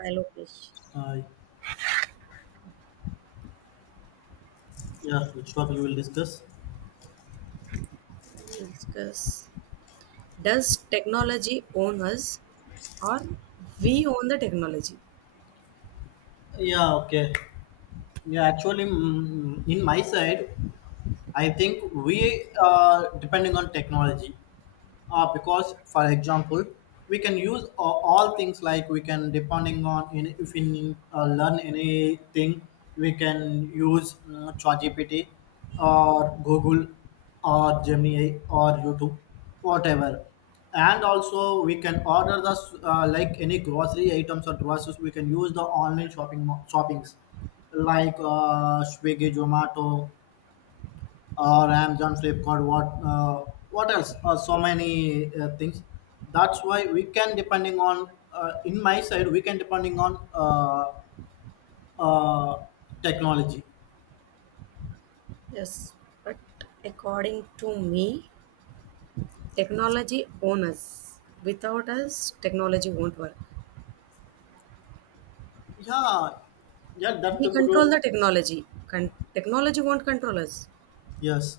We will Uh, yeah, which topic we will discuss? discuss. Does technology own us, or we own the technology? Yeah, okay. Yeah, actually, in my side, I think we are depending on technology. Because for example we can use all things like we can depending on in, if we need, learn anything we can use ChatGPT or Google or Gemini or YouTube whatever. And also we can order the like any grocery items or groceries we can use the online shoppings like Swiggy, Zomato or Amazon, Flipkart, what else? So many things. That's why we can depending on in my side we can depending on uh, technology. Yes, but according to me, technology own us. Without us, technology won't work. Yeah, yeah, that's the We control good. the technology. Technology won't control us. Yes.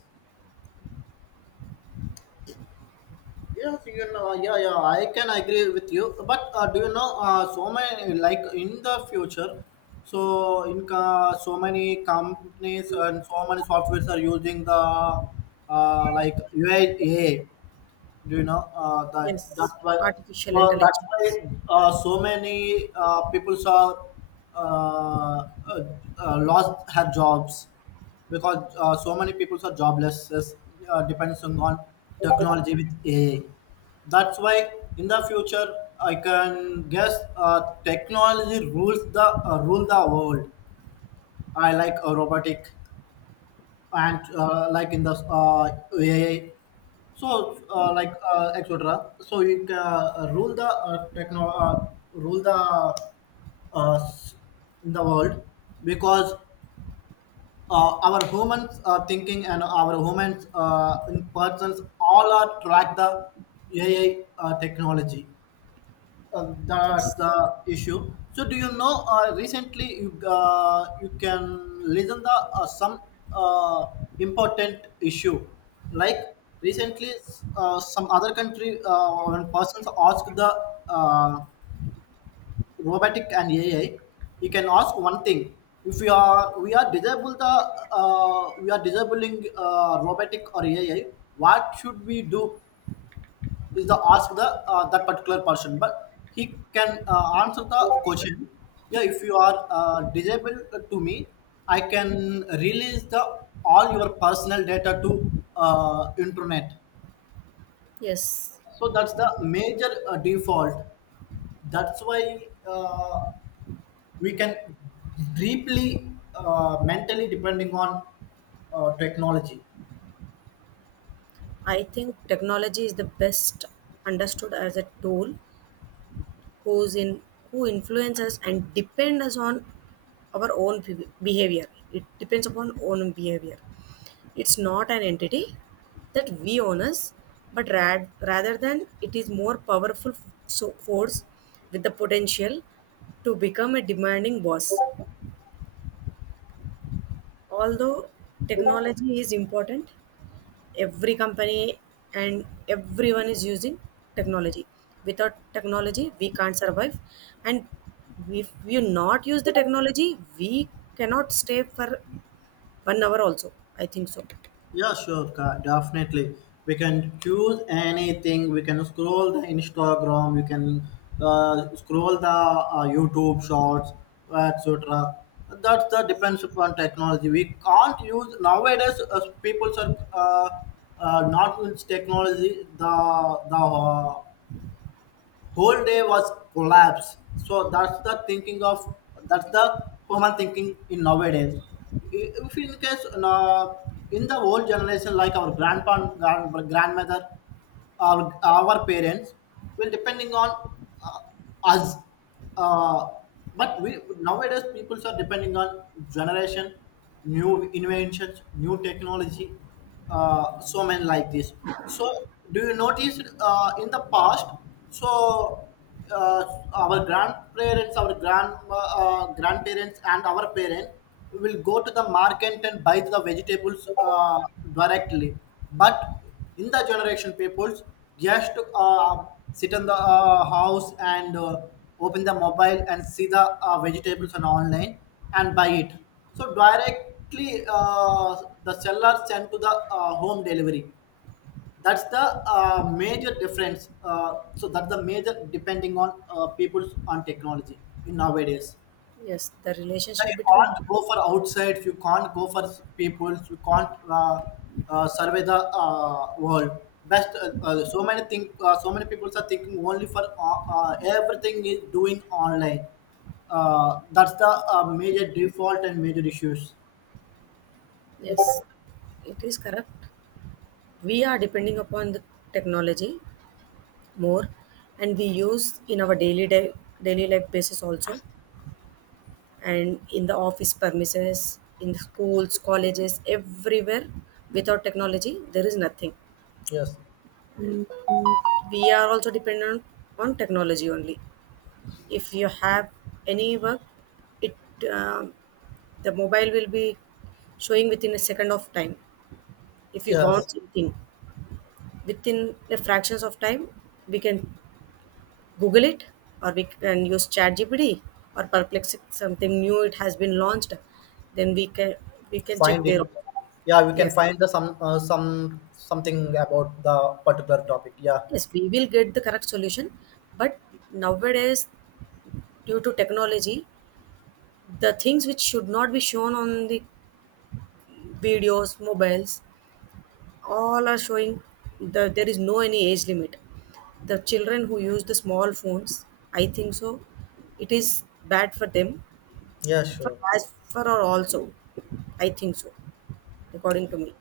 Yes, yeah, yeah, I can agree with you. But do you know, so many like in the future, so in so many companies and so many softwares are using the like UI. Do you know that's Yes, why, artificial well, that's intelligence. why so many people are uh, uh, lost her jobs because so many people are jobless depends on technology with AI. That's why in the future I can guess technology rules the rule the world. I like robotic and like in the AI. So like etc. So you can rule the uh, s- in the world because our humans thinking and our humans in persons all are track the AI technology. That's Yes, the issue. So do you know? Recently, you can listen the some uh, important issue. Like recently, some other country when persons ask the uh, robotic and AI, you can ask one thing. If we are disable the we are disabling robotic or AI, what should we do? Is the ask the that particular person, but he can answer the question. Yeah, if you are disabled, to me I can release the all your personal data to internet. yes. So that's the major default. That's why uh, we can deeply mentally depending on technology. I think technology is the best understood as a tool who's in who influence us and depend us on our own behavior. It depends upon own behavior. It's not an entity that we own us, but rather than it is more powerful so force with the potential to become a demanding boss. Although technology is important, every company and everyone is using technology. Without technology we can't survive, and if we not use the technology we cannot stay for 1 hour also, I think so. Yeah, sure, definitely. We can choose anything. We can scroll the Instagram. We can scroll the YouTube shorts, etc. That's the depends upon technology. We can't use nowadays. People are not with technology. The whole day was collapsed. So that's the thinking of, that's the common thinking in nowadays. If in case in the old generation, like our grandpa, grandmother, our parents will depending on uh, us, uh, but we nowadays people are depending on generation, new inventions, new technology, so many like this. So do you notice in the past, so uh, our grandparents, our grandma, grandparents, and our parents will go to the market and buy the vegetables directly. But in the generation peoples, just sit in the house and open the mobile and see the vegetables on online and buy it. So directly, the seller sent to the home delivery. That's the major difference. So that's the major depending on people on technology in nowadays. Yes, the Now relationship you between, can't go for outside, you can't go for people, you can't survey the world best. So many things, so many people are thinking only for everything is doing online. That's the major default and major issues. yes, it is correct. We are depending upon the technology more, and we use in our daily day, daily life basis also, and in the office premises, in schools, colleges, everywhere. Without technology, there is nothing. Yes, We are also dependent on technology only. If you have any work, it, um the mobile will be showing within a second of time. If you yes. want something, within the fractions of time, we can Google it, or we can use ChatGPT or Perplexity, something new it has been launched. Then we can Find check it. there. Yeah, we can Yes. find the some something about the particular topic. Yeah. Yes, we will get the correct solution. But nowadays, due to technology, the things which should not be shown on the videos, mobiles, all are showing that there is no any age limit. The children who use the small phones, I think so, it is bad for them, Yeah, for sure. as for our also. I think so, according to me.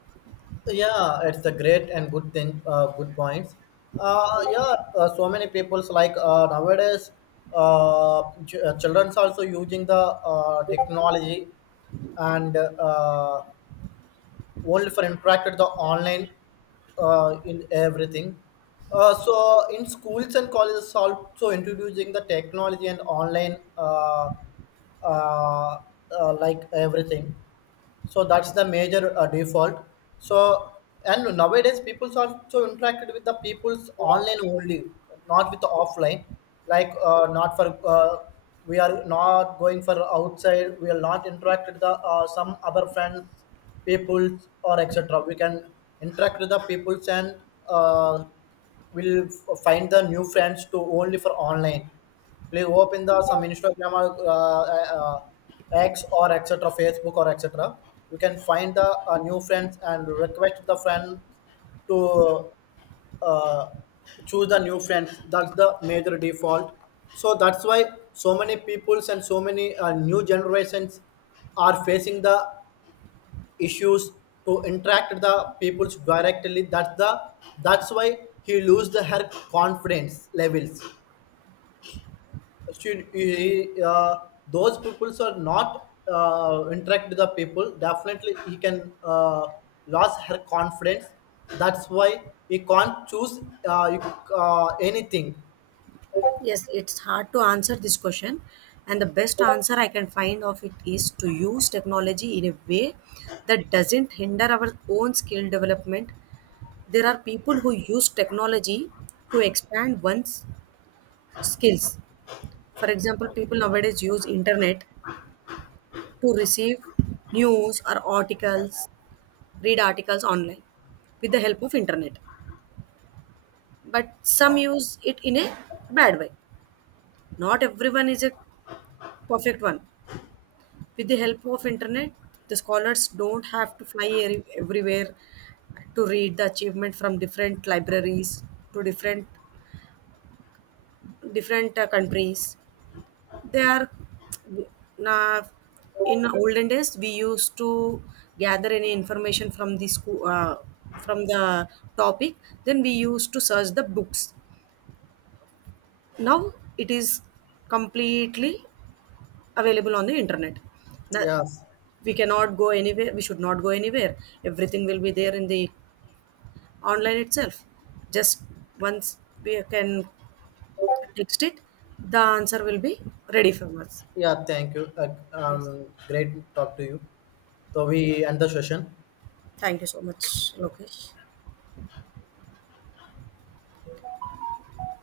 Yeah, it's a great and good thing, good points. Yeah, so many people's like nowadays children's also using the technology and only for interacted the online in everything. So in schools and colleges also introducing the technology and online uh, like everything. So that's the major default. So, and nowadays people are so interacted with the people's online only, not with the offline, like not for we are not going for outside, we are not interacted the some other friends, peoples or etc. We can interact with the peoples and uh, find the new friends to only for online. Please open the some Instagram or X or etc. Facebook or etc. You can find the new friends and request the friend to uh, choose the new friends. That's the major default. So that's why so many peoples and so many new generations are facing the issues to interact with the peoples directly. That's the, that's why he lose the her confidence levels. she, he, uh, those peoples are not interact with the people, definitely he can lose her confidence. That's why he can't choose anything. Yes, it's hard to answer this question. And the best answer I can find of it is to use technology in a way that doesn't hinder our own skill development. There are people who use technology to expand one's skills. For example, people nowadays use internet to receive news or articles, read articles online with the help of internet. But some use it in a bad way. Not everyone is a perfect one. With the help of internet, the scholars don't have to fly everywhere to read the achievement from different libraries to different different countries. They are na-, in olden days we used to gather any information from the school, from the topic, then we used to search the books. Now it is completely available on the internet. That Yes. we cannot go anywhere. We should not go anywhere. Everything will be there in the online itself. Just once we can text it, the answer will be ready for us. Yeah, thank you, Yes. great talk to you. So we end the session. Thank you so much, Lokesh.